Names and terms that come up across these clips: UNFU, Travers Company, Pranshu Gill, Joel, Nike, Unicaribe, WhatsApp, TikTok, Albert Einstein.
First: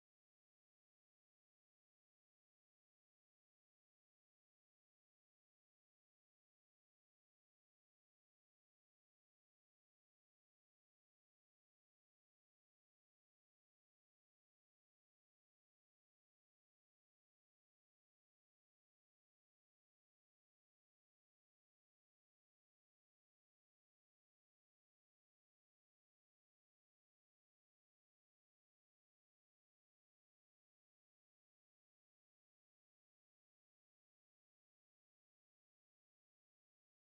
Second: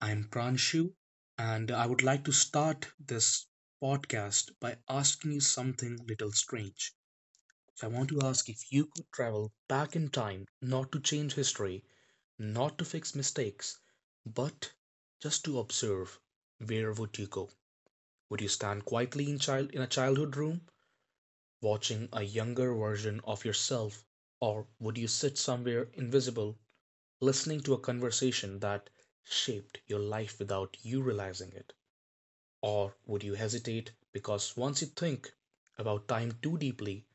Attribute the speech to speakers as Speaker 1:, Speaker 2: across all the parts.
Speaker 1: I'm Pranshu, and I would like to start this podcast by asking you something little strange. So, I want to ask if you could travel back in time, not to change history, not to fix mistakes, but just to observe, where would you go? Would you stand quietly in a childhood room, watching a younger version of yourself, or would you sit somewhere invisible listening to a conversation that shaped your life without you realizing it? Or would you hesitate because once you think about time too deeply,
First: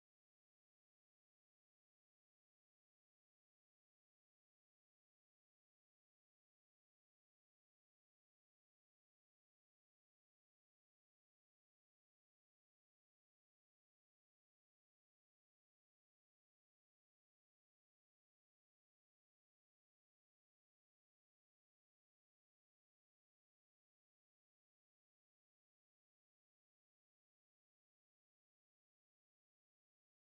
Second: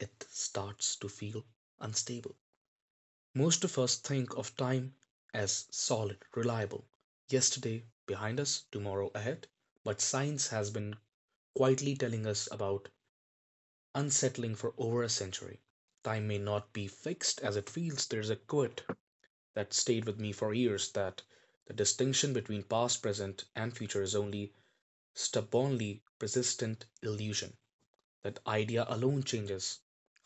Speaker 1: it starts to feel unstable? Most of us think of time as solid, reliable. Yesterday behind us, tomorrow ahead. But science has been quietly telling us about unsettling for over a century. Time may not be fixed as it feels. There's a quiet that stayed with me for years that the distinction between past, present, and future is only stubbornly persistent illusion. That idea alone changes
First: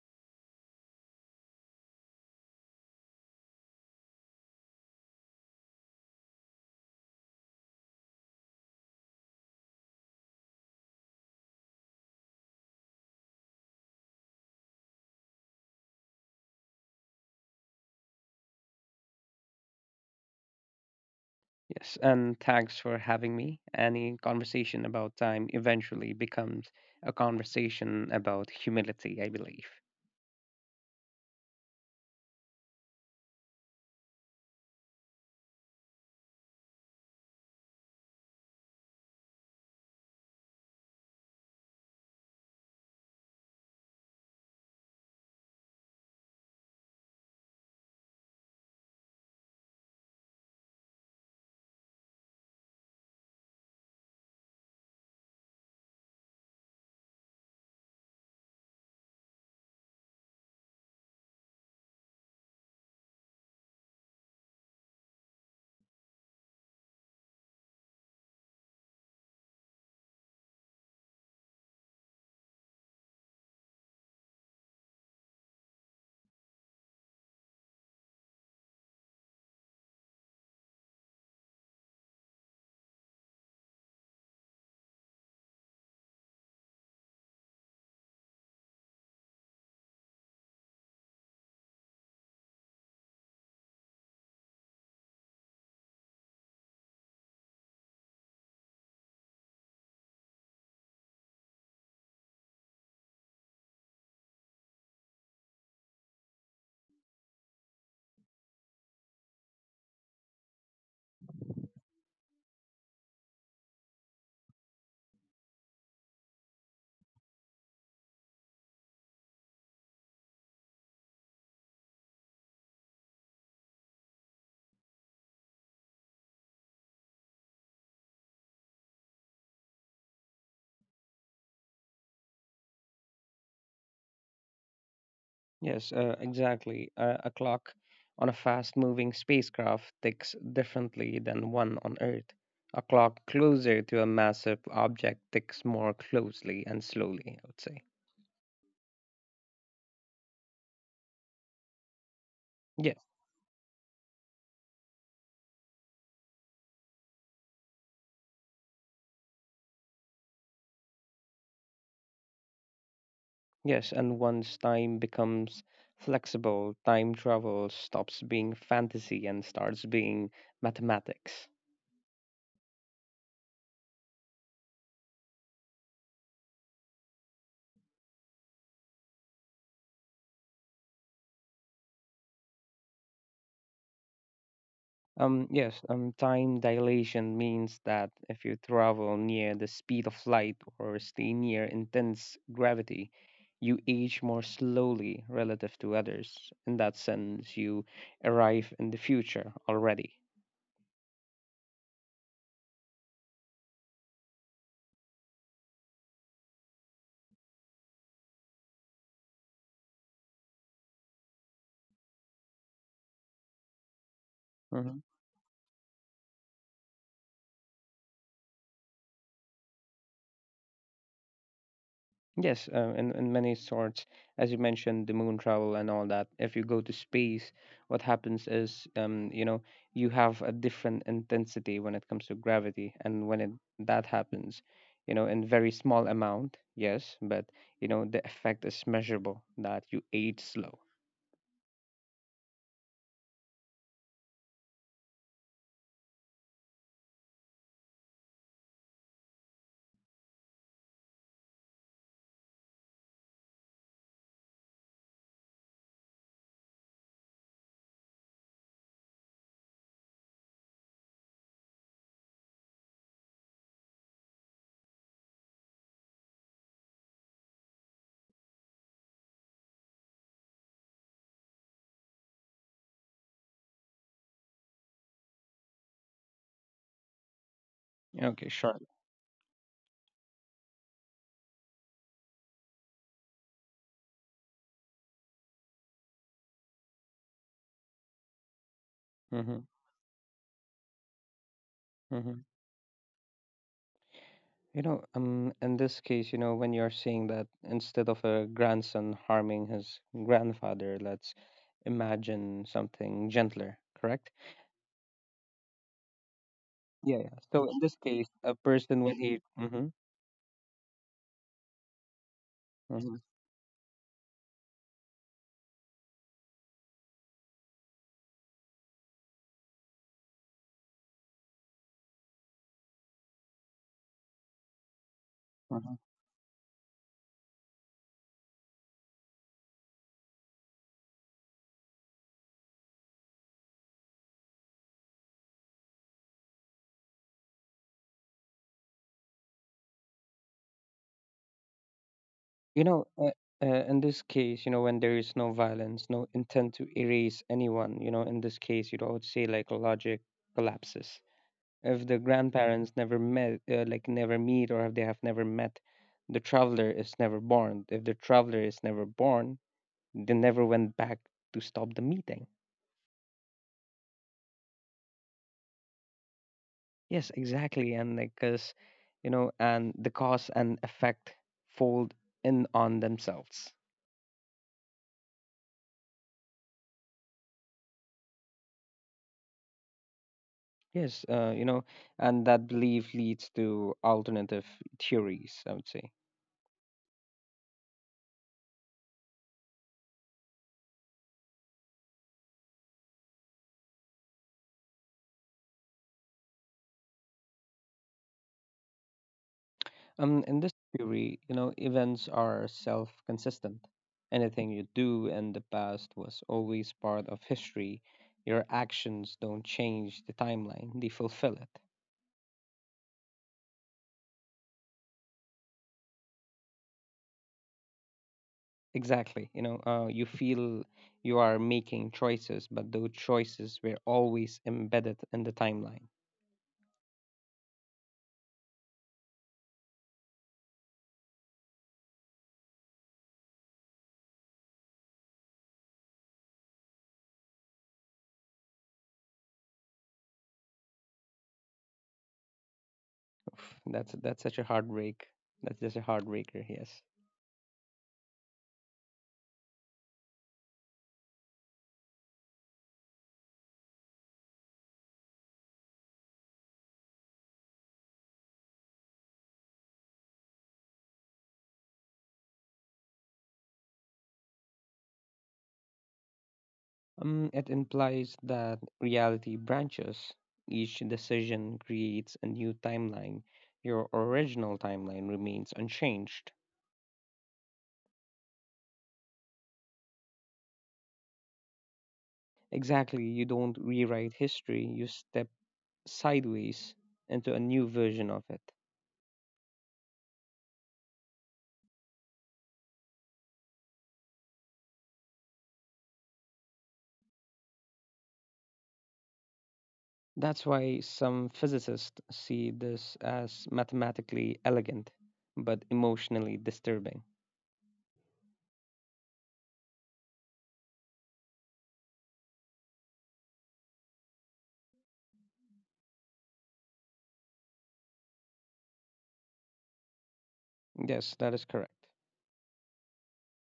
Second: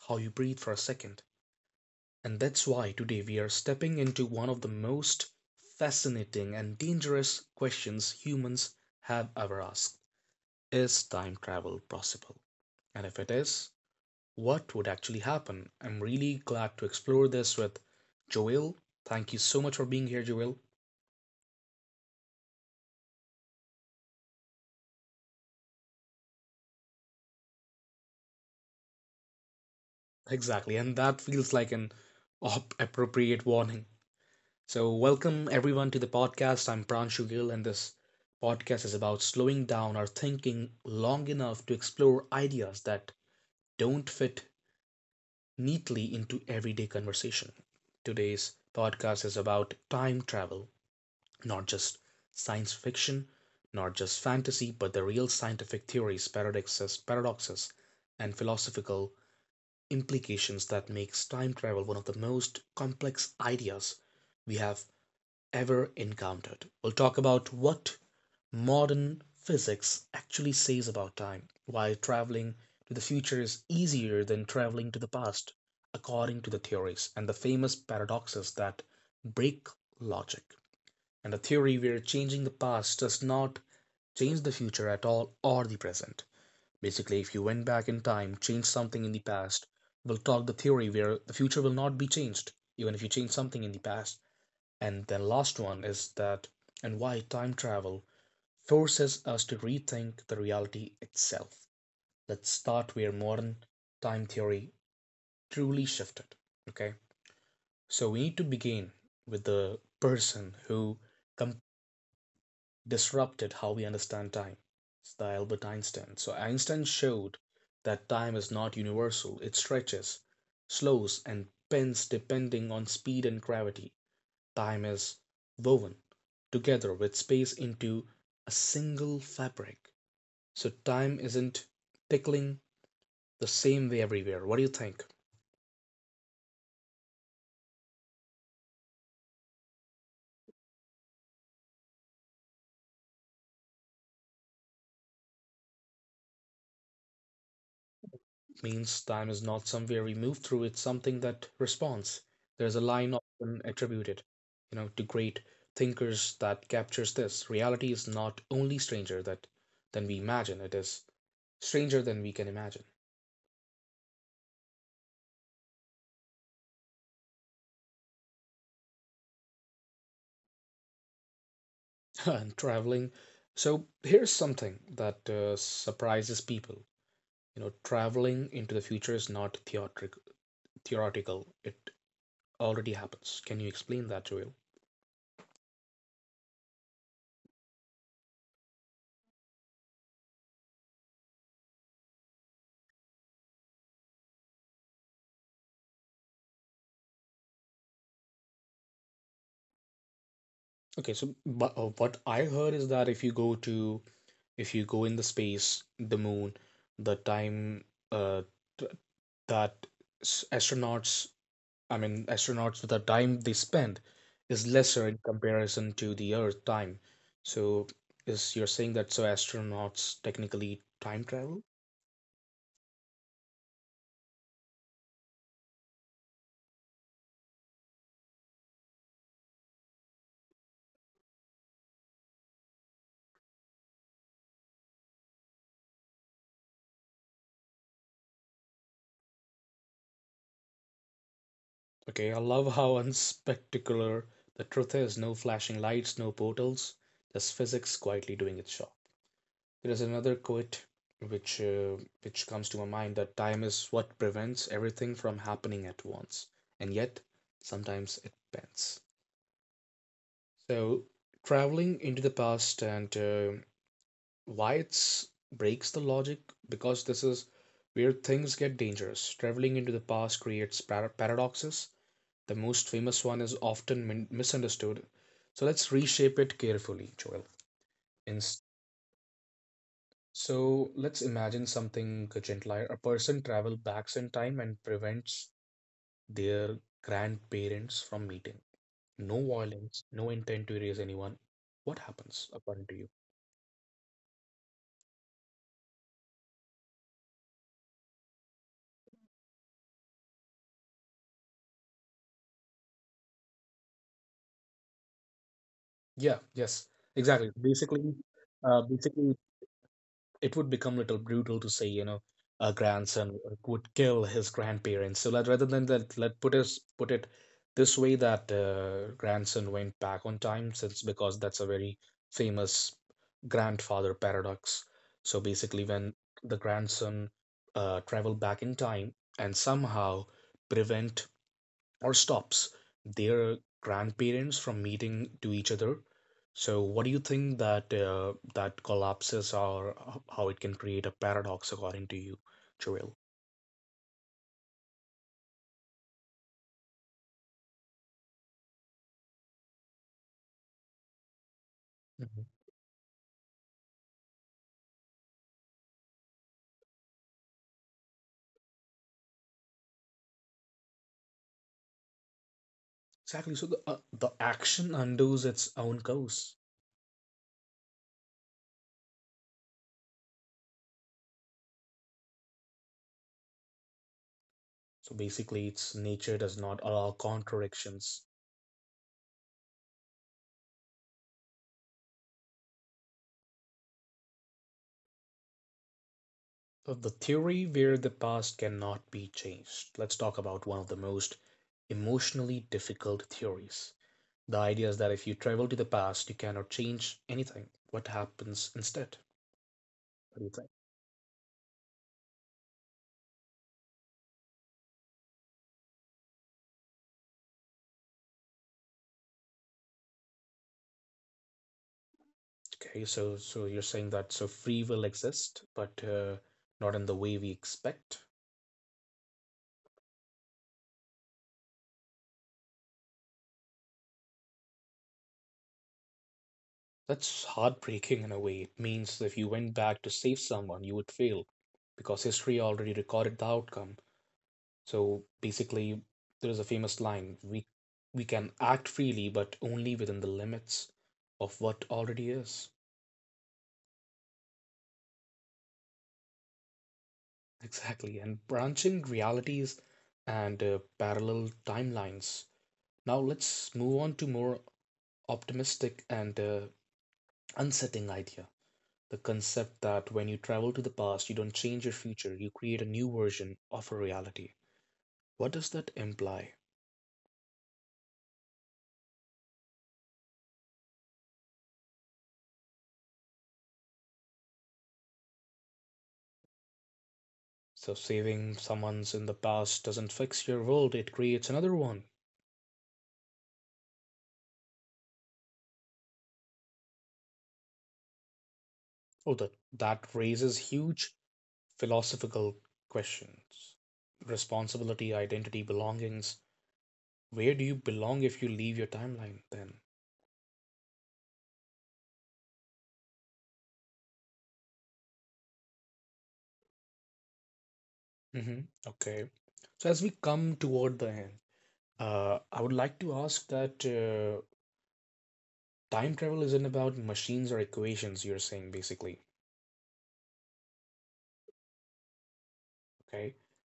Speaker 1: how you breathe for a second. And that's why today we are stepping into one of the most fascinating and dangerous questions humans have ever asked. Is time travel possible? And if it is, what would actually happen? I'm really glad to explore this with Joel. Thank you so much for being here, Joel.
Speaker 2: Yes, and thanks for having me. Any conversation about time eventually becomes a conversation about humility, I believe.
Speaker 1: Exactly, and that feels like an op appropriate warning. So, welcome everyone to the podcast. I'm Pranshu Gill, and this podcast is about slowing down our thinking long enough to explore ideas that don't fit neatly into everyday conversation. Today's podcast is about time travel, not just science fiction, not just fantasy, but the real scientific theories, paradoxes, and philosophical implications that makes time travel one of the most complex ideas we have ever encountered. We'll talk about what modern physics actually says about time, why traveling to the future is easier than traveling to the past, according to the theories, and the famous paradoxes that break logic, and the theory where changing the past does not change the future at all or the present. Basically, if you went back in time, changed something in the past, we'll talk the theory where the future will not be changed, even if you change something in the past. And then last one is that and why time travel forces us to rethink the reality itself. Let's start where modern time theory truly shifted. Okay. So we need to begin with the person who com disrupted how we understand time. It's the Albert Einstein. So Einstein showed that time is not universal. It stretches, slows, and bends depending on speed and gravity. Time is woven together with space into a single fabric. So time isn't tickling the same way everywhere. What do you think?
Speaker 2: Yes, exactly. A clock on a fast moving spacecraft ticks differently than one on Earth. A clock closer to a massive object ticks more closely and slowly, I would say.
Speaker 1: Means time is not somewhere we move through, it's something that responds. There's a
Speaker 2: Yeah,
Speaker 1: line often attributed, you know, to great thinkers that captures this. Reality is not only stranger that than we imagine, it is stranger than we can imagine.
Speaker 2: yes, and once time becomes flexible, time travel stops being fantasy and starts being mathematics.
Speaker 1: And traveling. So here's something that surprises people. You know, traveling into the future is not theoretical. It already happens. Can you explain that, Joel?
Speaker 2: Yes, time dilation means that if you travel near the speed of light or stay near intense gravity, you age more slowly relative to others. In that sense, you arrive in the future already.
Speaker 1: Okay, so but, what I heard is that if you go in the space, the moon, the time uh, th- that astronauts, I mean, astronauts, the time they spend is
Speaker 2: Mm-hmm.
Speaker 1: lesser in comparison to the Earth time. So, is you're saying that so astronauts technically time travel?
Speaker 2: Yes, in many sorts, as you mentioned, the moon travel and all that. If you go to space, what happens is, you have a different intensity when it comes to gravity, and when it that happens, in very small amount, yes, but the effect is measurable that you ate slow.
Speaker 1: Okay, I love how unspectacular the truth is. No flashing lights, no portals, just physics quietly doing its job. There is another quote which uh, which comes to my mind that time is what prevents everything from happening at once, and yet sometimes it bends. So traveling into the past and why it's breaks the logic because this is where things get dangerous. Traveling into the past creates paradoxes. The most famous one is often misunderstood. So let's reshape it carefully, Joel. In
Speaker 2: Okay, sure.
Speaker 1: So let's imagine something gentler. A person travels back in time and prevents their grandparents from meeting. No
Speaker 2: Mm-hmm,
Speaker 1: violence, no intent to erase anyone. What
Speaker 2: mm-hmm.
Speaker 1: happens according to you?
Speaker 2: In this case, when you're saying that instead of a grandson harming his grandfather, let's imagine something gentler, correct?
Speaker 1: Yeah, yes,
Speaker 2: Yeah, yeah.
Speaker 1: exactly.
Speaker 2: So in this
Speaker 1: Basically,
Speaker 2: case, a
Speaker 1: uh,
Speaker 2: person when
Speaker 1: basically
Speaker 2: he,
Speaker 1: it would become a little brutal to say, you know, a
Speaker 2: hmm
Speaker 1: grandson would kill his grandparents. So let, rather than that, let put us put it this way that grandson went back on time, since because that's a very famous grandfather paradox. So basically, when the grandson travel back in time and somehow prevent or stops their grandparents from meeting to each other. So, what do you think that that collapses or how it can create a paradox according to you,
Speaker 2: you know,
Speaker 1: Joel?
Speaker 2: uh, in this case, when there is no violence, no intent to erase anyone, in this case, I would say like logic collapses. If the
Speaker 1: Mhm.
Speaker 2: grandparents never met, like never meet, or if they have never met, the traveler is never born. If the traveler is never born, they never went back to stop the meeting.
Speaker 1: Exactly. So the action undoes its own course.
Speaker 2: Yes, exactly. And like, and the cause and effect fold in on themselves.
Speaker 1: So basically, its nature does not allow contradictions.
Speaker 2: Yes, and that belief leads to alternative theories, I would say.
Speaker 1: So the theory where the past cannot be changed. Let's talk about one of the most emotionally difficult theories. The idea is that if you travel to the past, you cannot change anything. What happens instead? What do you
Speaker 2: In
Speaker 1: think?
Speaker 2: this theory, events are self consistent. Anything you do in the past was always part of history. Your actions don't change the timeline, they fulfill it.
Speaker 1: Okay, so so you're saying that so free will exists, but not in the way we expect.
Speaker 2: Exactly. You feel you are making choices, but those choices were always embedded in the timeline.
Speaker 1: That's heartbreaking in a way. It means that if you went back to save someone, you would fail because history already recorded the outcome. So basically, there is a famous line: we can act freely, but only within the limits of what already is.
Speaker 2: Oof, that's such a heartbreak. That's just a heartbreaker. Yes.
Speaker 1: Exactly, and branching realities and parallel timelines. Now let's move on to more optimistic and unsettling idea. The concept that when you travel to the past, you don't change your future, you create a new version of a reality. What does that imply?
Speaker 2: It implies that reality branches. Each decision creates a new timeline. Your original timeline remains unchanged.
Speaker 1: So saving someone's in the past doesn't fix your world, it creates another one.
Speaker 2: Exactly, you don't rewrite history, you step sideways into a new version of it.
Speaker 1: Oh, that raises huge philosophical questions. Responsibility, identity, belongings, where do you belong if you leave your timeline then?
Speaker 2: That's why some physicists see this as mathematically elegant, but emotionally disturbing.
Speaker 1: Hmm. Okay. So as we come toward the end, I would like to ask that time travel isn't about machines or equations, you're saying basically.
Speaker 2: Yes, that is correct.
Speaker 1: Okay.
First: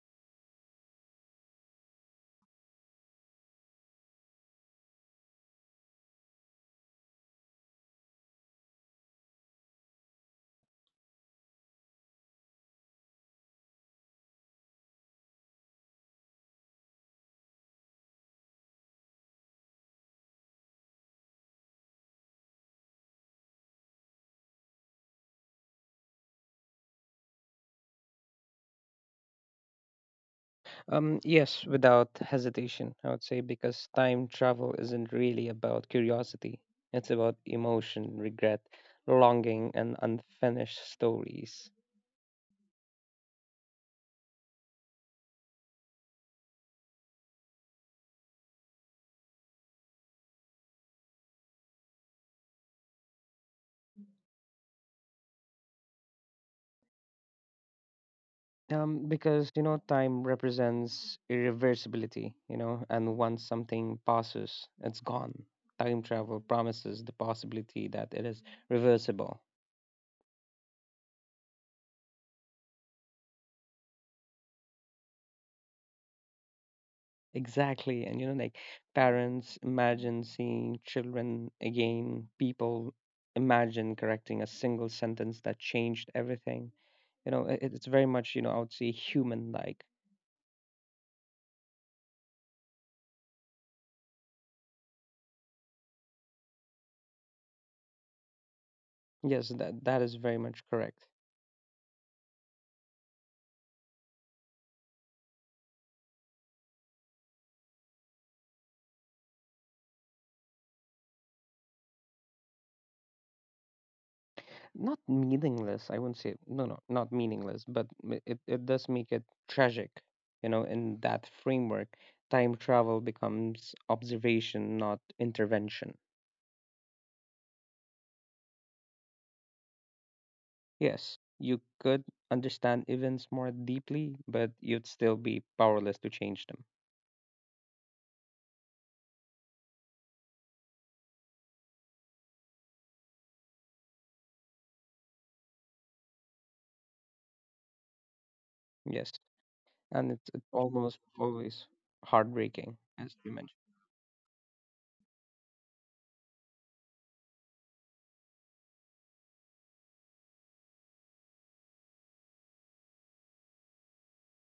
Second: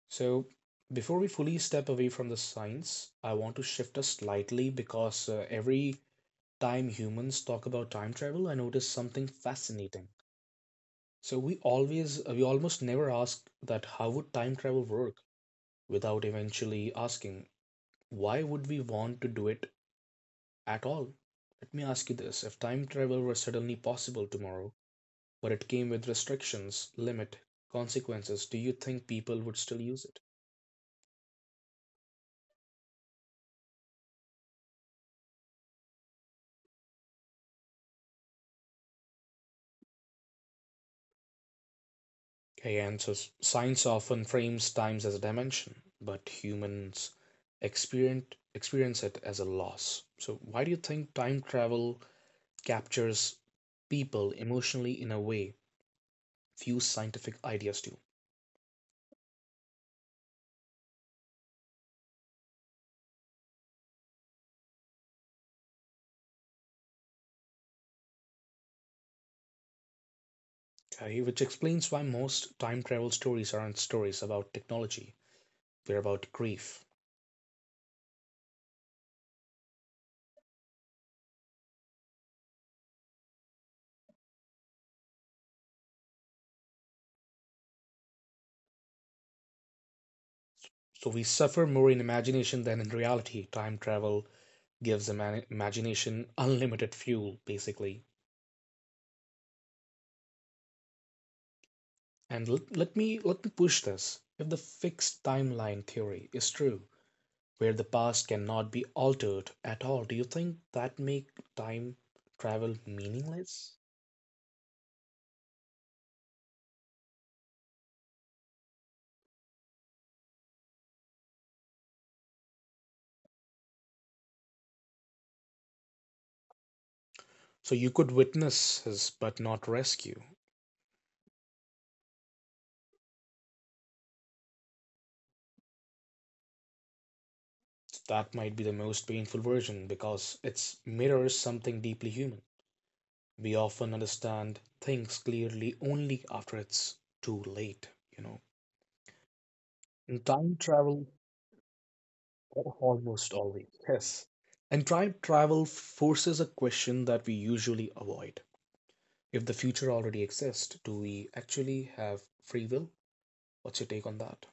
Speaker 1: So before we fully step away from the science, I want to shift us slightly because every time humans talk about time travel, I notice something fascinating. So we almost never ask that how would time travel work without eventually asking why would we want to do it at all? Let me ask you this if time travel were suddenly possible tomorrow, but it came with restrictions, limit, consequences, do you think people would still use it?
Speaker 2: Yes, without hesitation, I would say, because time travel isn't really about curiosity. It's about emotion, regret, longing, and unfinished stories.
Speaker 1: Kay answers Science often frames time as a dimension, but humans experience, experience it as a loss. So, why do you think time travel captures people emotionally in a way few scientific ideas do?
Speaker 2: Because time represents irreversibility, and once something passes, it's gone. Time travel promises the possibility that it is reversible.
Speaker 1: Okay, which explains why most time travel stories aren't stories about technology. They're about grief.
Speaker 2: Exactly. And like parents imagine seeing children again, people imagine correcting a single sentence that changed everything. It's very much, I would say human like.
Speaker 1: So we suffer more in imagination than in reality. Time travel gives imagination unlimited fuel, basically.
Speaker 2: Yes, that is very much correct.
Speaker 1: And let me push this. If the fixed timeline theory is true, where the past cannot be altered at all, do you think that make time travel meaningless?
Speaker 2: Not meaningless, I wouldn't say. No, no, not meaningless, but it does make it tragic. In that framework, time travel becomes observation, not intervention.
Speaker 1: So you could witness his but not rescue.
Speaker 2: Yes, you could understand events more deeply, but you'd still be powerless to change them.
Speaker 1: That might be the most painful version because it mirrors something deeply human. We often understand things clearly only after it's too late, you know.
Speaker 2: Yes, and
Speaker 1: In
Speaker 2: it's
Speaker 1: time
Speaker 2: almost
Speaker 1: travel,
Speaker 2: always heartbreaking, as you
Speaker 1: almost
Speaker 2: mentioned.
Speaker 1: always, yes. And time travel forces a question that we usually avoid. If the future already exists, do we actually have free will? What's your take on that?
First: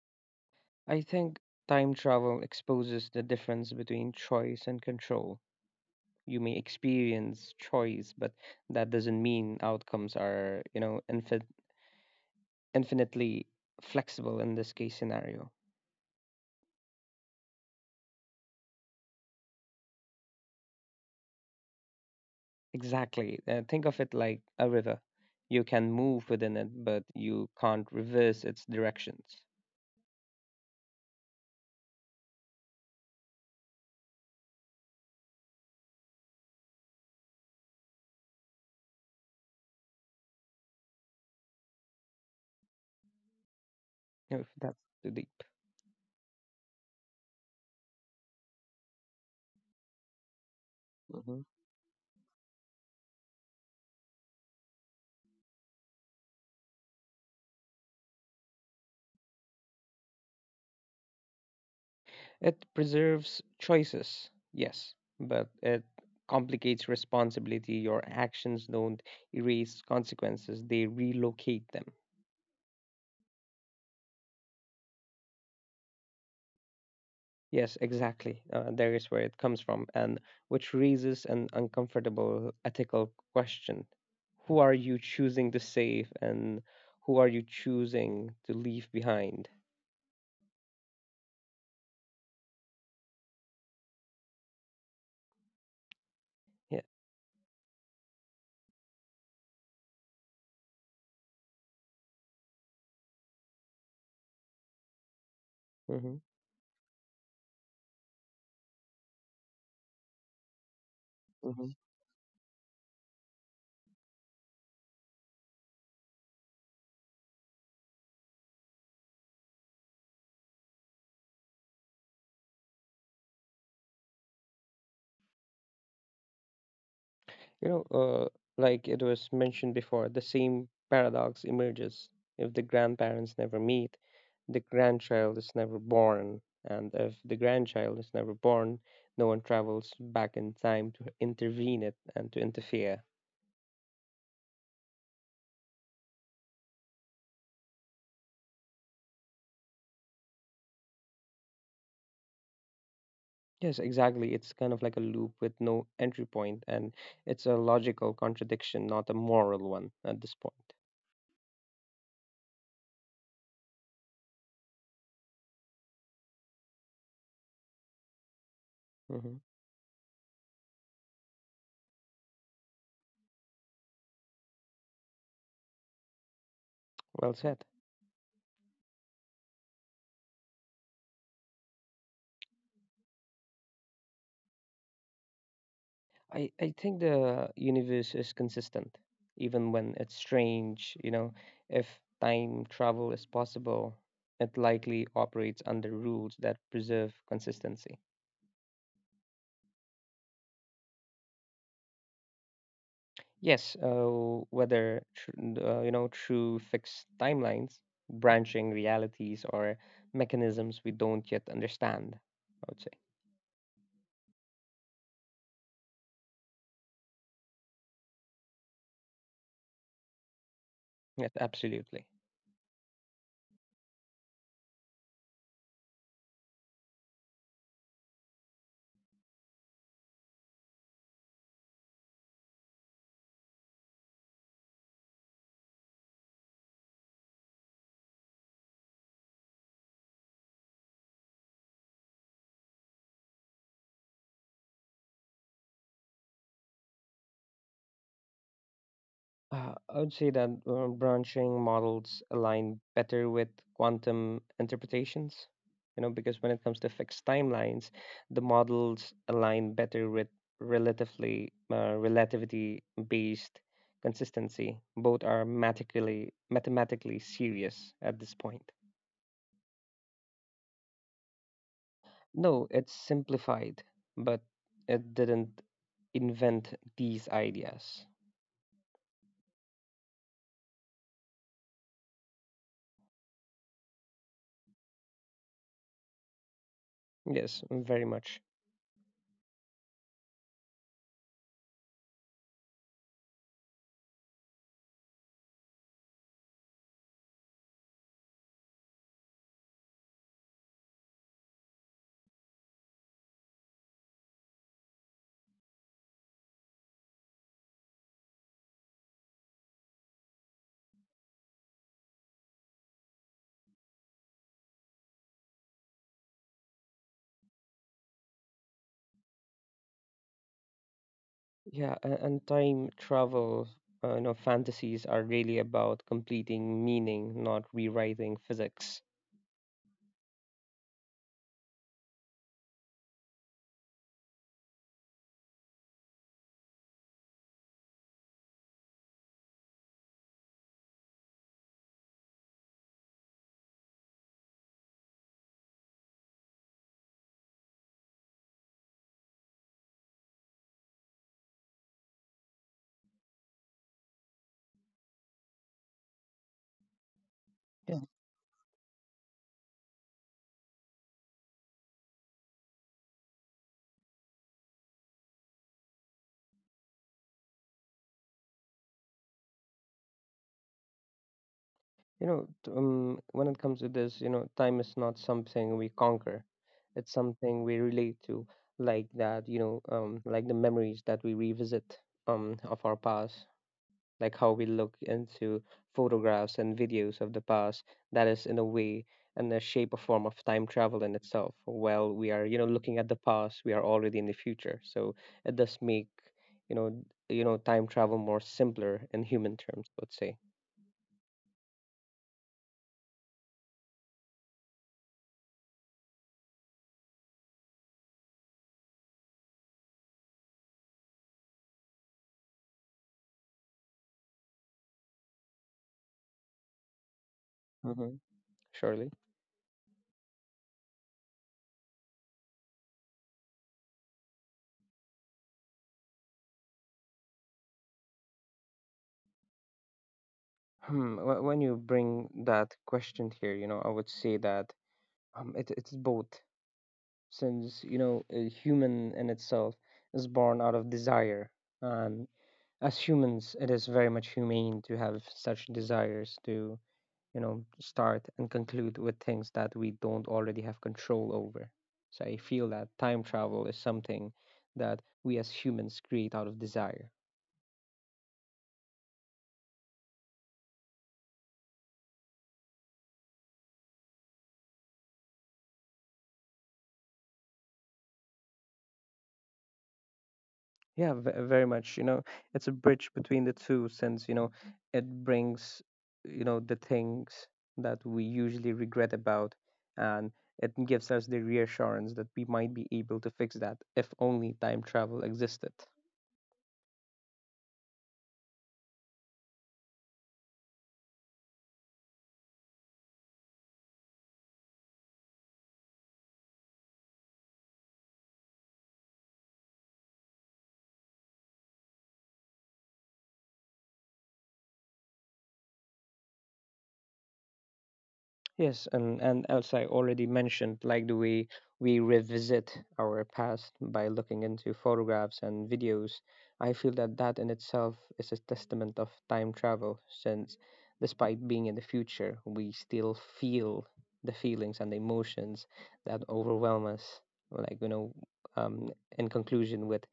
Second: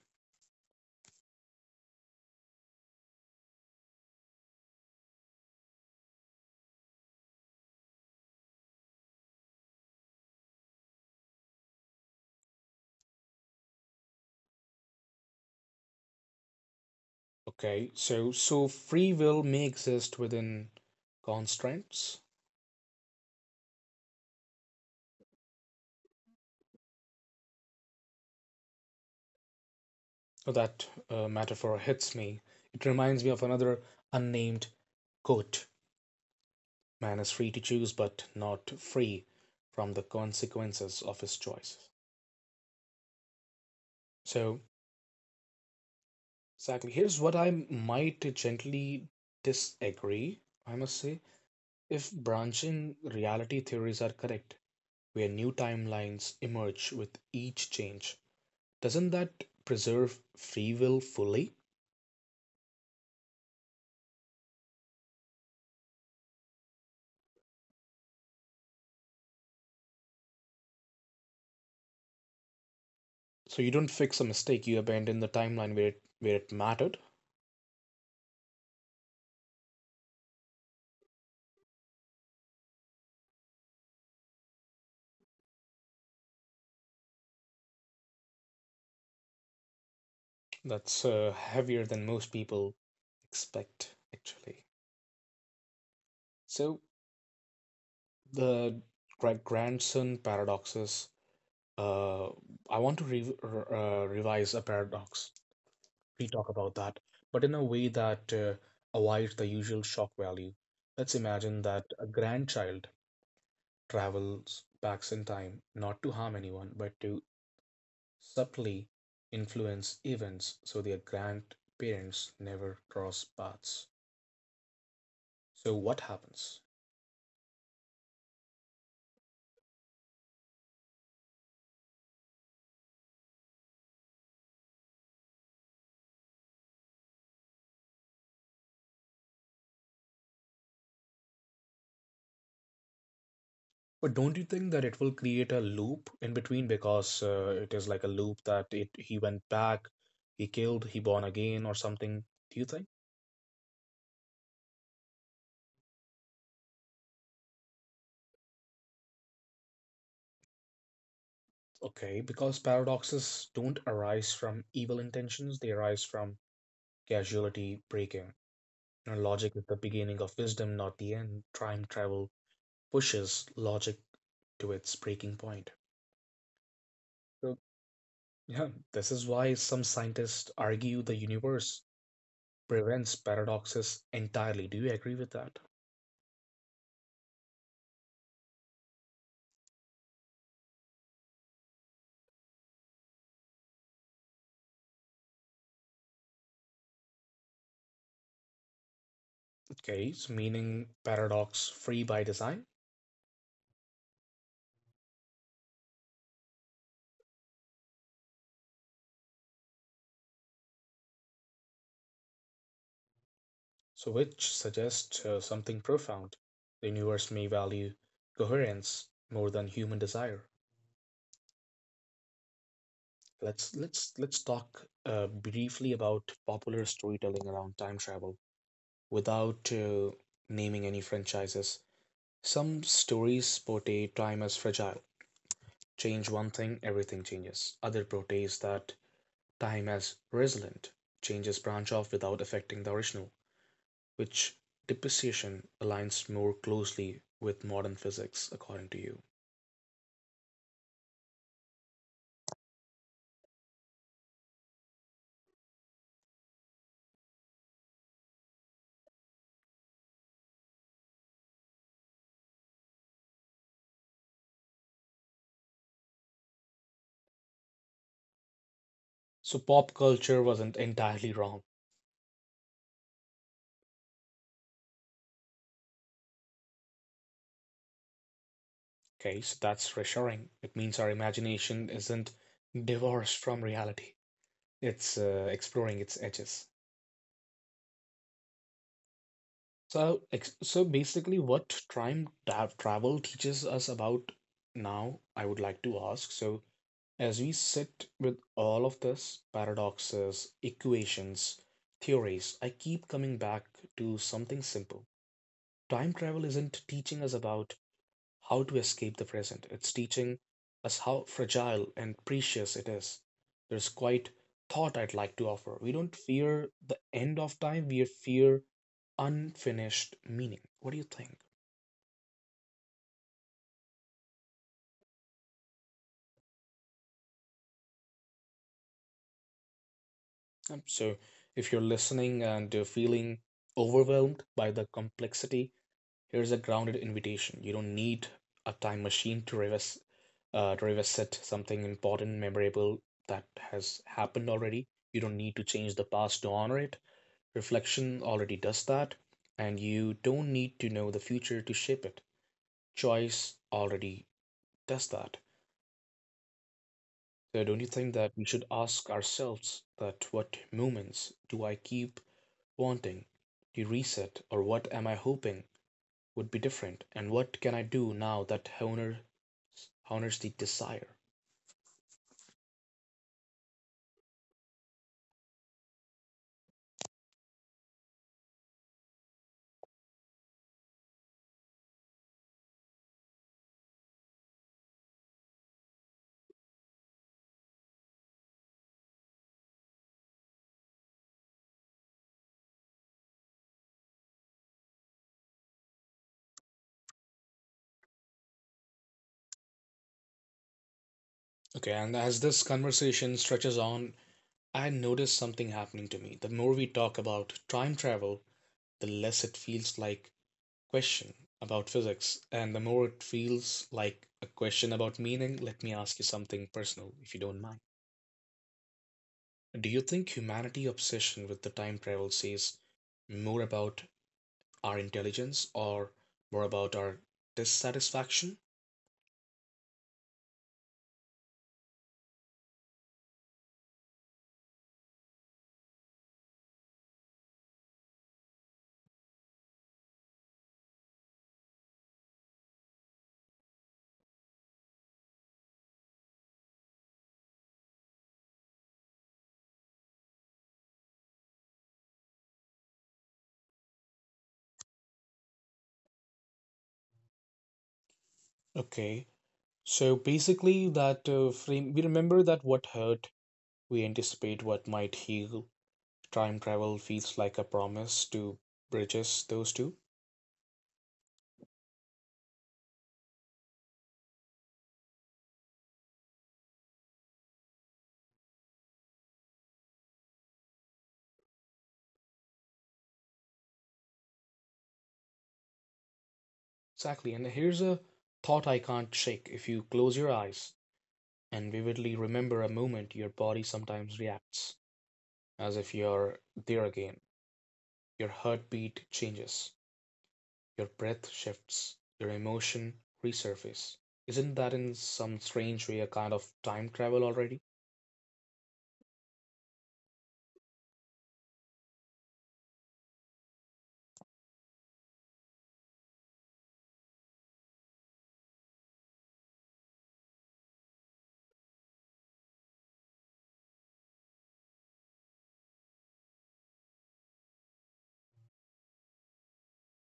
Speaker 2: I think time travel exposes the difference between choice and control. You may experience choice, but that doesn't mean outcomes are, infinitely flexible in this case scenario.
Speaker 1: Okay, so so free will may exist within constraints,
Speaker 2: Exactly. Think of it like a river. You can move within it, but you can't reverse its directions.
Speaker 1: that metaphor hits me. It reminds me of another unnamed quote Man is free to choose, but not free from the consequences of his choices.
Speaker 2: If
Speaker 1: So,
Speaker 2: that's too deep.
Speaker 1: exactly, here's what I might gently disagree, I must say.
Speaker 2: Mhm.
Speaker 1: If branching reality theories are correct, where new timelines emerge with each change, doesn't that preserve free will fully?
Speaker 2: It preserves choices, yes, but it complicates responsibility. Your actions don't erase consequences, they relocate them.
Speaker 1: So you don't fix a mistake, you abandon the timeline where it mattered.
Speaker 2: Yes, exactly. There is where it comes from, and which raises an uncomfortable ethical question: who are you choosing to save, and who are you choosing to leave behind?
Speaker 1: That's heavier than most people expect, actually.
Speaker 2: Yeah.
Speaker 1: So the grandson paradoxes uh, I want to revise a paradox.
Speaker 2: hmm
Speaker 1: We talk about that, but in a way that avoids the usual shock value. Let's imagine that a grandchild travels back in time, not to harm anyone, but to subtly influence events so their grandparents never cross paths. So, what happens?
Speaker 2: You know, uh, like it was mentioned before, the same paradox emerges if the grandparents never meet, the grandchild is never born, and if the grandchild is never born, no one travels back in time to intervene it and to interfere.
Speaker 1: But don't you think that it will create a loop in between because it is like a loop that it he went back, he killed, he born again or something? Do you think?
Speaker 2: Yes, exactly. It's kind of like a loop with no entry point, and it's a logical contradiction, not a moral one at this point.
Speaker 1: Okay, because paradoxes don't arise from evil intentions, they arise from causality breaking. And
Speaker 2: hmm
Speaker 1: logic is the beginning of wisdom, not the end. Time travel pushes logic to its breaking point.
Speaker 2: Well
Speaker 1: So,
Speaker 2: said.
Speaker 1: yeah, this is why some scientists argue the universe prevents paradoxes entirely. Do you agree with that?
Speaker 2: I think the universe is consistent, even when it's strange. If time travel is possible, it likely operates under rules that preserve consistency.
Speaker 1: Case, meaning paradox free by design,
Speaker 2: Yes, whether through fixed timelines, branching realities, or mechanisms we don't yet understand, I would say.
Speaker 1: so which suggests something profound. The universe may value coherence more than human desire.
Speaker 2: Yes, absolutely.
Speaker 1: Let's talk briefly about popular storytelling around time travel without naming any franchises. Some stories portray time as fragile. Change one thing, everything changes. Other portrays that time as resilient. Changes branch off without affecting the original. Which depreciation aligns more closely with modern physics, according to you?
Speaker 2: I would say that branching models align better with quantum interpretations, because when it comes to fixed timelines, the models align better with relatively relativity-based consistency. Both are mathematically serious at this point.
Speaker 1: So pop culture wasn't entirely wrong.
Speaker 2: No, it's simplified, but it didn't invent these ideas.
Speaker 1: Okay, so that's reassuring. It means our imagination isn't divorced from reality. It's exploring its edges.
Speaker 2: Yes, very much.
Speaker 1: So basically, what time travel teaches us about now, I would like to ask. So, as we sit with all of this paradoxes, equations, theories, I keep coming back to something simple. Time travel isn't teaching us about how to escape the present, it's teaching us how fragile and precious it is. There's quite thought I'd like to offer. We don't fear the end of time, we fear unfinished meaning. What do you think?
Speaker 2: Yeah, and time travel, fantasies are really about completing meaning, not rewriting physics.
Speaker 1: So, if you're listening and you're feeling overwhelmed by the complexity, here's a grounded invitation. You don't need a time machine to revisit something important, memorable that has happened already. You don't need to change the past to honor it. Reflection already does that, and you don't need to know the future to shape it. Choice already does that. So don't you
Speaker 2: Yeah.
Speaker 1: think that we should ask ourselves that what moments do I keep wanting to reset, or what am I hoping would be different, and what can I do now that honors the desire.
Speaker 2: When it comes to this, time is not something we conquer. It's something we relate to, like that, like the memories that we revisit, of our past. Like how we look into photographs and videos of the past, that is in a way and a shape or form of time travel in itself. While we are looking at the past, we are already in the future, so it does make you know time travel more simpler in human terms, I would say.
Speaker 1: Okay, and as this conversation stretches on, I notice something happening to me. The more we talk about time travel, the less it feels like a question about physics and the more it feels like a question about meaning. Let me ask you something personal if you don't mind.
Speaker 2: Mm-hmm. Surely.
Speaker 1: Do you think humanity obsession with the time travel says more about our intelligence or more about our dissatisfaction?
Speaker 2: When you bring that question here, I would say that it's both, since, a human in itself is born out of desire. And as humans, it is very much humane to have such desires to start and conclude with things that we don't already have control over. So I feel that time travel is something that we as humans create out of desire.
Speaker 1: Okay. So basically that frame we remember that what hurt. We anticipate what might heal. Time travel feels like a promise to bridges those two.
Speaker 2: Yeah, very much. It's a bridge between the two, since, it brings, the things that we usually regret about, and it gives us the reassurance that we might be able to fix that if only time travel existed.
Speaker 1: Exactly. And here's a thought I can't shake. If you close your eyes and vividly remember a moment, your body sometimes reacts as if you're there again. Your heartbeat changes, your breath shifts, your emotion resurface. Isn't that in some strange way a kind of time travel already?
Speaker 2: Yes, and as I already mentioned, like the way we revisit our past by looking into photographs and videos, I feel that that in itself is a testament of time travel, since despite being in the future, we still feel the feelings and the emotions that overwhelm us. Like um, in conclusion, with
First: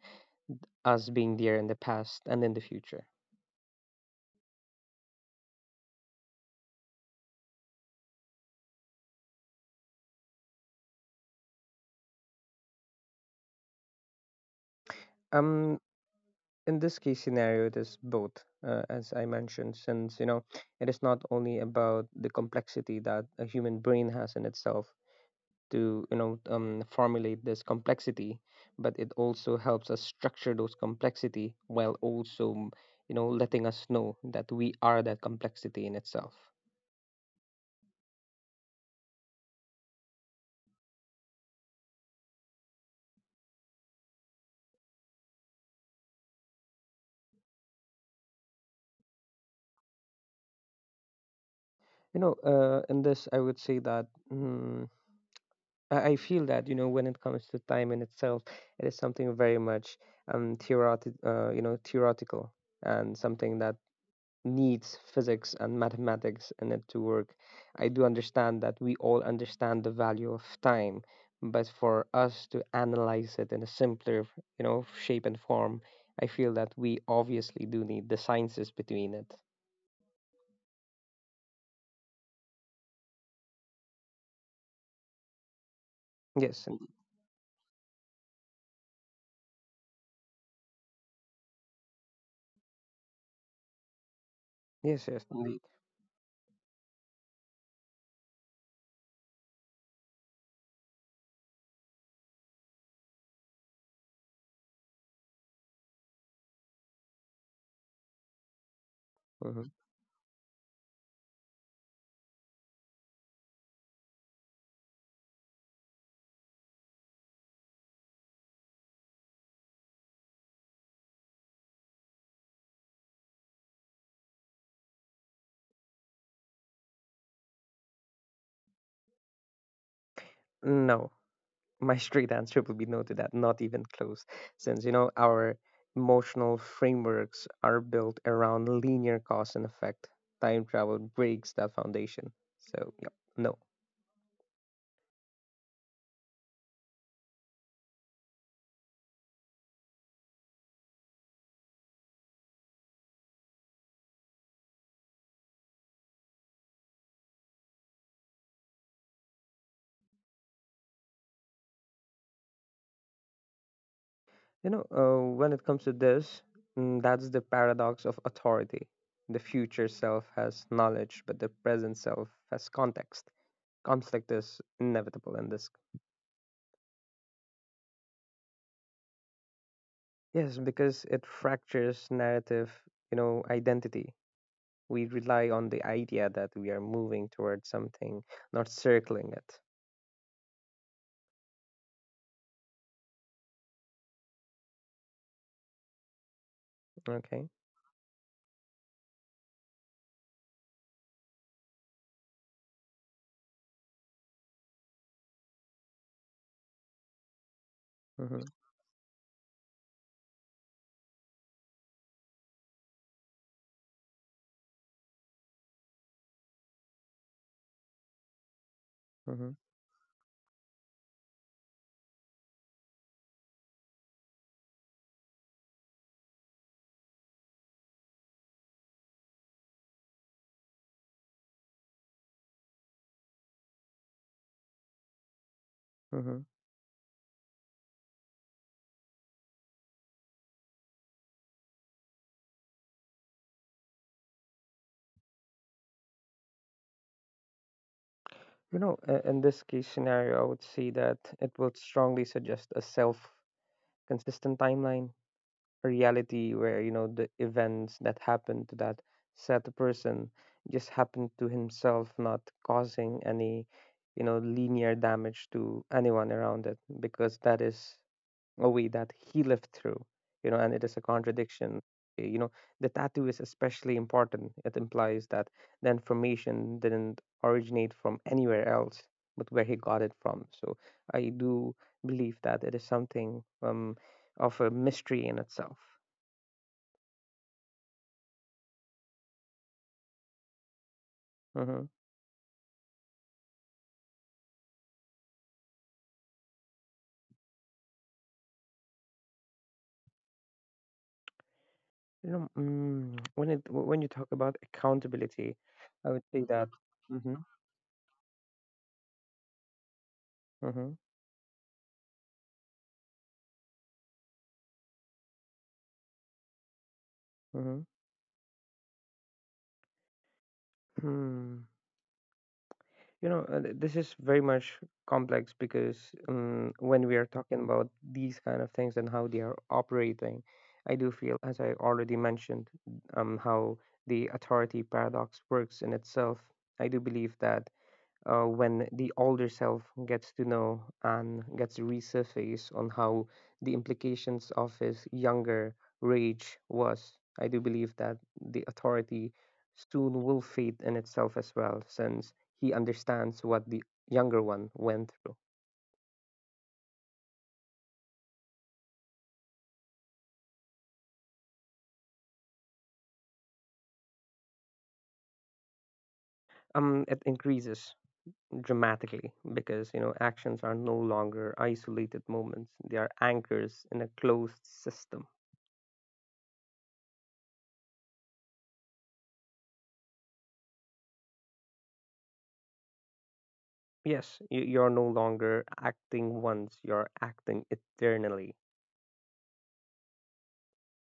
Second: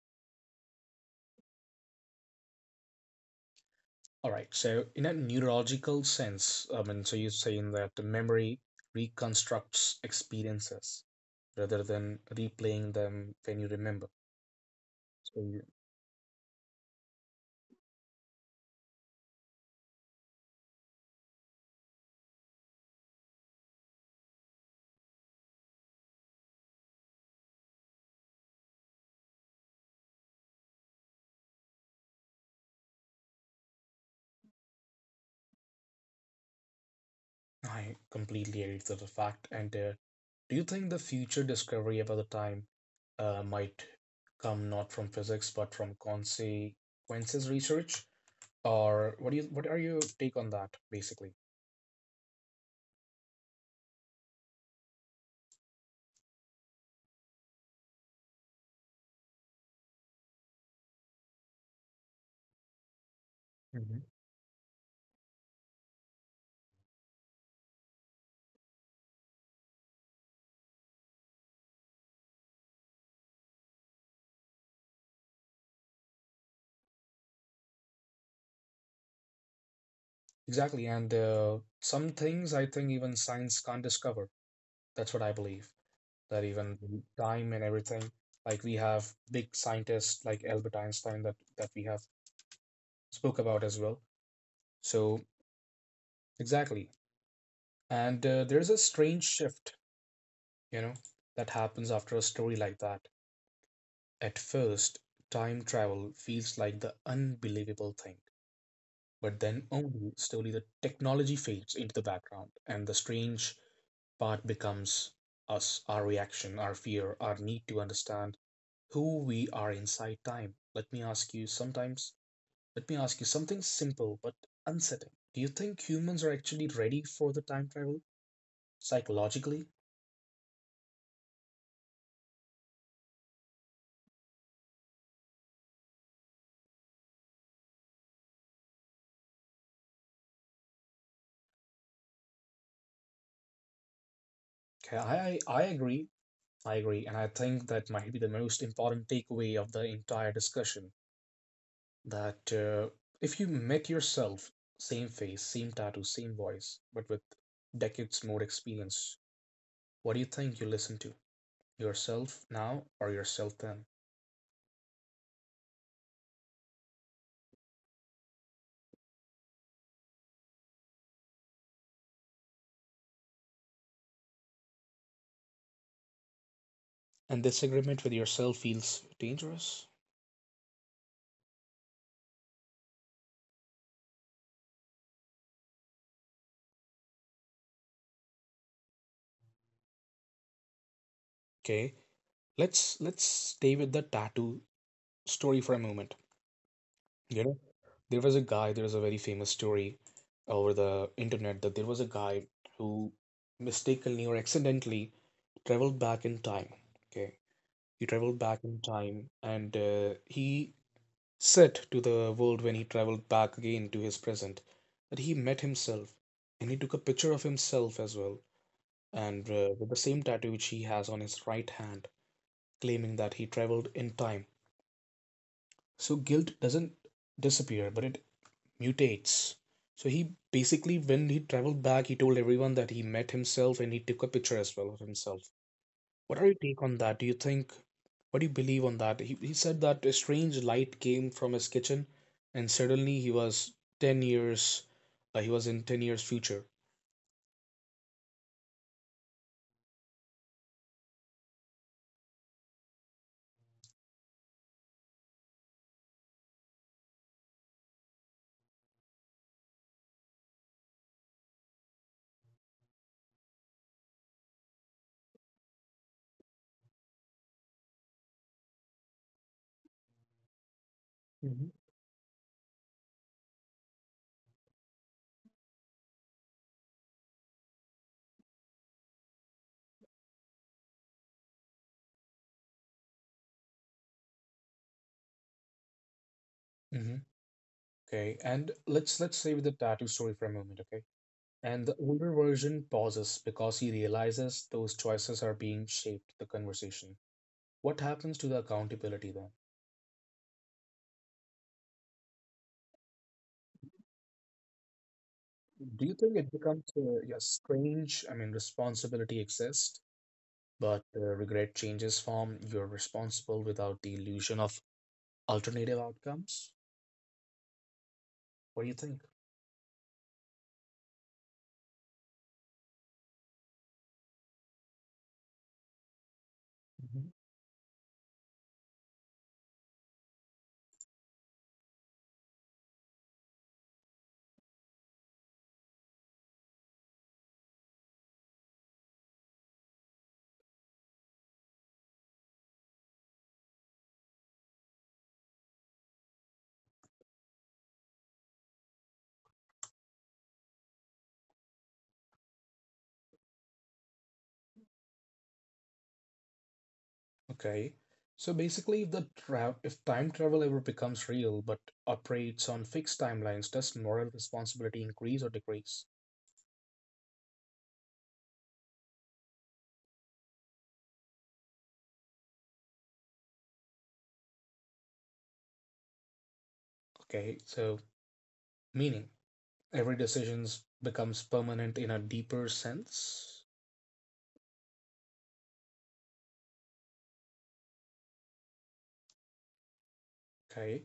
Speaker 2: us being there in the past and in the future.
Speaker 1: All right. So, in a neurological sense, I mean, so you're saying that the memory reconstructs experiences rather than replaying them when you remember. So, you,
Speaker 2: Um, in this case scenario, it is both, as I mentioned, since it is not only about the complexity that a human brain has in itself to formulate this complexity, but it also helps us structure those complexity while also, letting us know that we are that complexity in itself.
Speaker 1: I completely agree to the fact. And do you think the future discovery about the time might come not from physics but from consequences research? Or what do you, what are your take on that, basically?
Speaker 2: You know in this I would say that I feel that when it comes to time in itself, it is something very much theoretical and something that
Speaker 1: Mhm.
Speaker 2: needs physics and mathematics in it to work. I do understand that we all understand the value of time, but for us to analyze it in a simpler, shape and form, I feel that we obviously do need the sciences between it.
Speaker 1: Exactly. And some things I think even science can't discover. That's what I believe, that
Speaker 2: Yes,
Speaker 1: even the time and everything. Like we have big scientists like Albert Einstein that we have spoke about as well.
Speaker 2: yes,
Speaker 1: So
Speaker 2: yes, indeed.
Speaker 1: exactly, and there's a strange shift, you know, that happens after a story like that. At first, time travel feels like the unbelievable thing, but then
Speaker 2: hmm
Speaker 1: only slowly the technology fades into the background and the strange part becomes us, our reaction, our fear, our need to understand who we are inside time. Let me ask you sometimes, let me ask you something simple but unsettling. Do you think humans are actually ready for the time travel psychologically?
Speaker 2: No. My straight answer will be no to that, not even close, since our emotional frameworks are built around linear cause and effect. Time travel breaks that foundation. So, yep, no.
Speaker 1: Okay, I agree. I agree. And I think that might be the most important takeaway of the entire discussion that if you met yourself, same face, same tattoo, same voice, but with decades more experience, what do you think you listen to? Yourself now or yourself then?
Speaker 2: When it comes to this, that's the paradox of authority. The future self has knowledge, but the present self has context. Conflict is inevitable in this.
Speaker 1: And this agreement with yourself feels dangerous.
Speaker 2: Yes, because it fractures narrative, identity we rely on the idea that we are moving towards something, not circling it.
Speaker 1: Okay, let's stay with the tattoo story for a moment. You
Speaker 2: Okay.
Speaker 1: know, there was a guy, there was a very famous story over the internet that there was a guy who mistakenly or accidentally traveled back in time. Okay, he traveled
Speaker 2: Mm-hmm.
Speaker 1: back in time and he said to the world when he traveled back again to his present that he met himself and he took a picture of himself as well, and
Speaker 2: Mm-hmm.
Speaker 1: with the same tattoo which he has on his right hand, claiming that he traveled in time. So guilt doesn't disappear, but it mutates. So he basically, when he traveled back, he told everyone that he met himself and he took a picture as well of himself. What
Speaker 2: Mm-hmm.
Speaker 1: are your take on that? Do you think, what do you believe on that? He said that a strange light came from his kitchen and suddenly he was 10 years, he was in 10 years future.
Speaker 2: In this case scenario, I would say that it would strongly suggest a self consistent timeline, a reality where, the events that happen to that said person just happened to himself, not causing any, linear damage to anyone around it, because that is a way that he lived through and it is a
Speaker 1: Mm-hmm.
Speaker 2: contradiction. Eh, you know the tattoo is especially important. It implies that the information didn't originate from anywhere else but where he got it from, so I do believe that it is something, of a mystery in itself.
Speaker 1: Mm-hmm. Okay, and let's stay with the tattoo story for a moment, okay?
Speaker 2: hmm
Speaker 1: And the older version pauses because he realizes those choices are being shaped the conversation. What happens to the accountability then?
Speaker 2: you know mm, when it when you talk about accountability, I
Speaker 1: Do you
Speaker 2: would
Speaker 1: think
Speaker 2: say
Speaker 1: it
Speaker 2: that
Speaker 1: becomes
Speaker 2: hmm
Speaker 1: yeah, strange? I mean, responsibility exists,
Speaker 2: hmm
Speaker 1: but regret changes form. You're responsible without the illusion of alternative outcomes.
Speaker 2: hmm
Speaker 1: What do you think?
Speaker 2: hmm this is very much complex because when we are
Speaker 1: Mhm.
Speaker 2: talking about these kind of things and how they are operating, I do feel, as I already mentioned, how the authority paradox works in itself. I do believe that when the older self gets to know and gets to resurface on how the implications of his younger rage was. I do believe that the authority soon will fade in itself as well, since he understands what the younger one went through.
Speaker 1: Okay. So basically, if the if time travel ever becomes real but operates on fixed timelines, does moral responsibility increase or decrease?
Speaker 2: It increases dramatically because actions are no longer isolated moments; they are anchors in a closed system.
Speaker 1: Okay. So meaning every decisions becomes permanent in a deeper sense.
Speaker 2: Yes, you're no longer acting once, you're acting eternally.
Speaker 1: Okay,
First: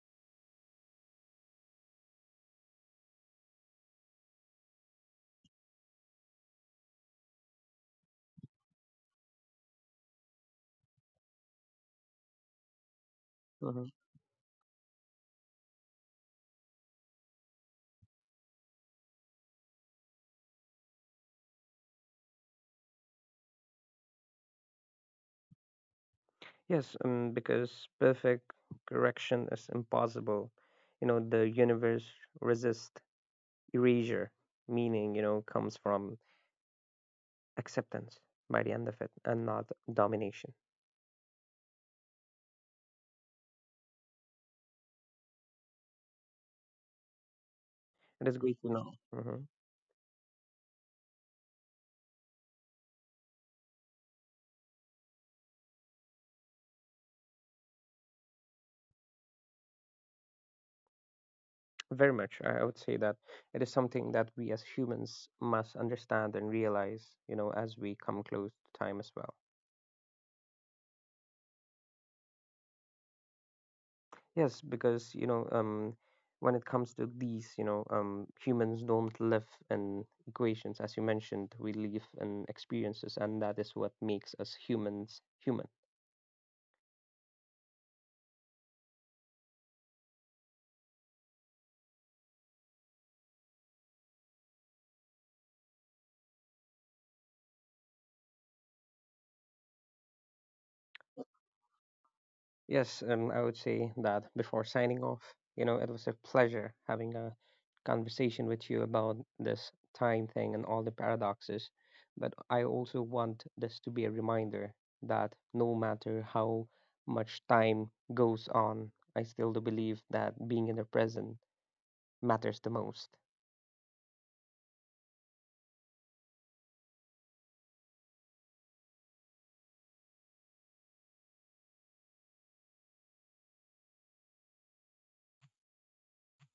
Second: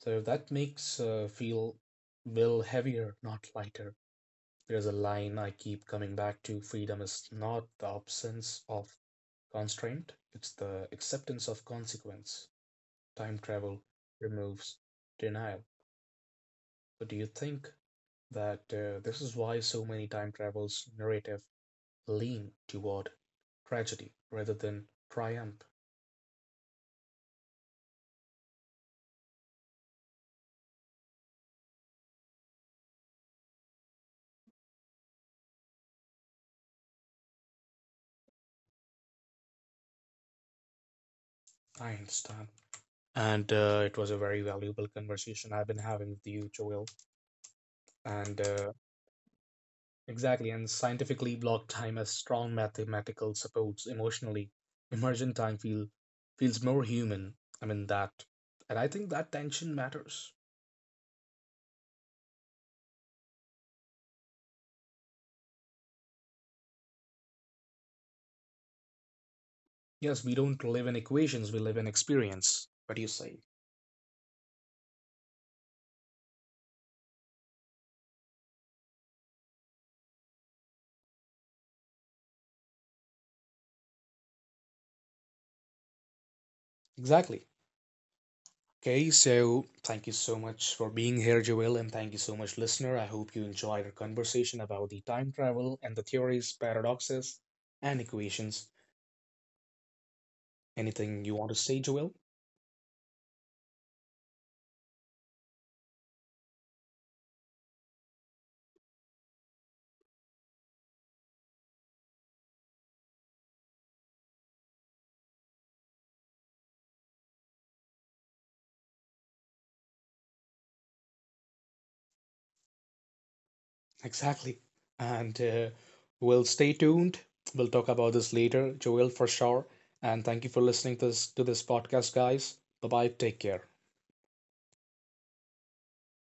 Speaker 1: so that makes feel will heavier, not lighter. There's a line I keep coming back to. Freedom is not the absence of constraint; it's the acceptance of consequence. Time travel
Speaker 2: hmm
Speaker 1: removes denial. But do you think that this is why so many time travels narrative lean toward tragedy rather than triumph?
Speaker 2: Yes, because perfect correction is impossible. The universe resists erasure, meaning, comes from acceptance by the end of it and not domination.
Speaker 1: I understand. And it was a very valuable conversation I've been having with you, Joel.
Speaker 2: It is
Speaker 1: And
Speaker 2: great to know. hmm
Speaker 1: exactly, and scientifically, block time has strong mathematical supports emotionally. Emergent time feels more human. I mean that, and I think that tension matters.
Speaker 2: Very much. I would say that it is something that we as humans must understand and realize, as we come close to time as well.
Speaker 1: Yes, we don't live in equations; we live in experience. What do you say?
Speaker 2: Yes, because when it comes to these, humans don't live in equations, as you mentioned. We live in experiences, and that is what makes us humans human.
Speaker 1: Exactly. Okay, so thank you so much for being here, Joel, and thank you so much, listener. I hope you enjoyed our conversation about the time travel and the theories, paradoxes, and equations. Anything you want to say, Joel?
Speaker 2: Yes, and I would say that before signing off, it was a pleasure having a conversation with you about this time thing and all the paradoxes. But I also want this to be a reminder that no matter how much time goes on, I still do believe that being in the present matters the most.
Speaker 1: Exactly. And we'll stay tuned. We'll talk about this later, Joel, for sure. And thank you for listening to this podcast, guys. Bye bye. Take care.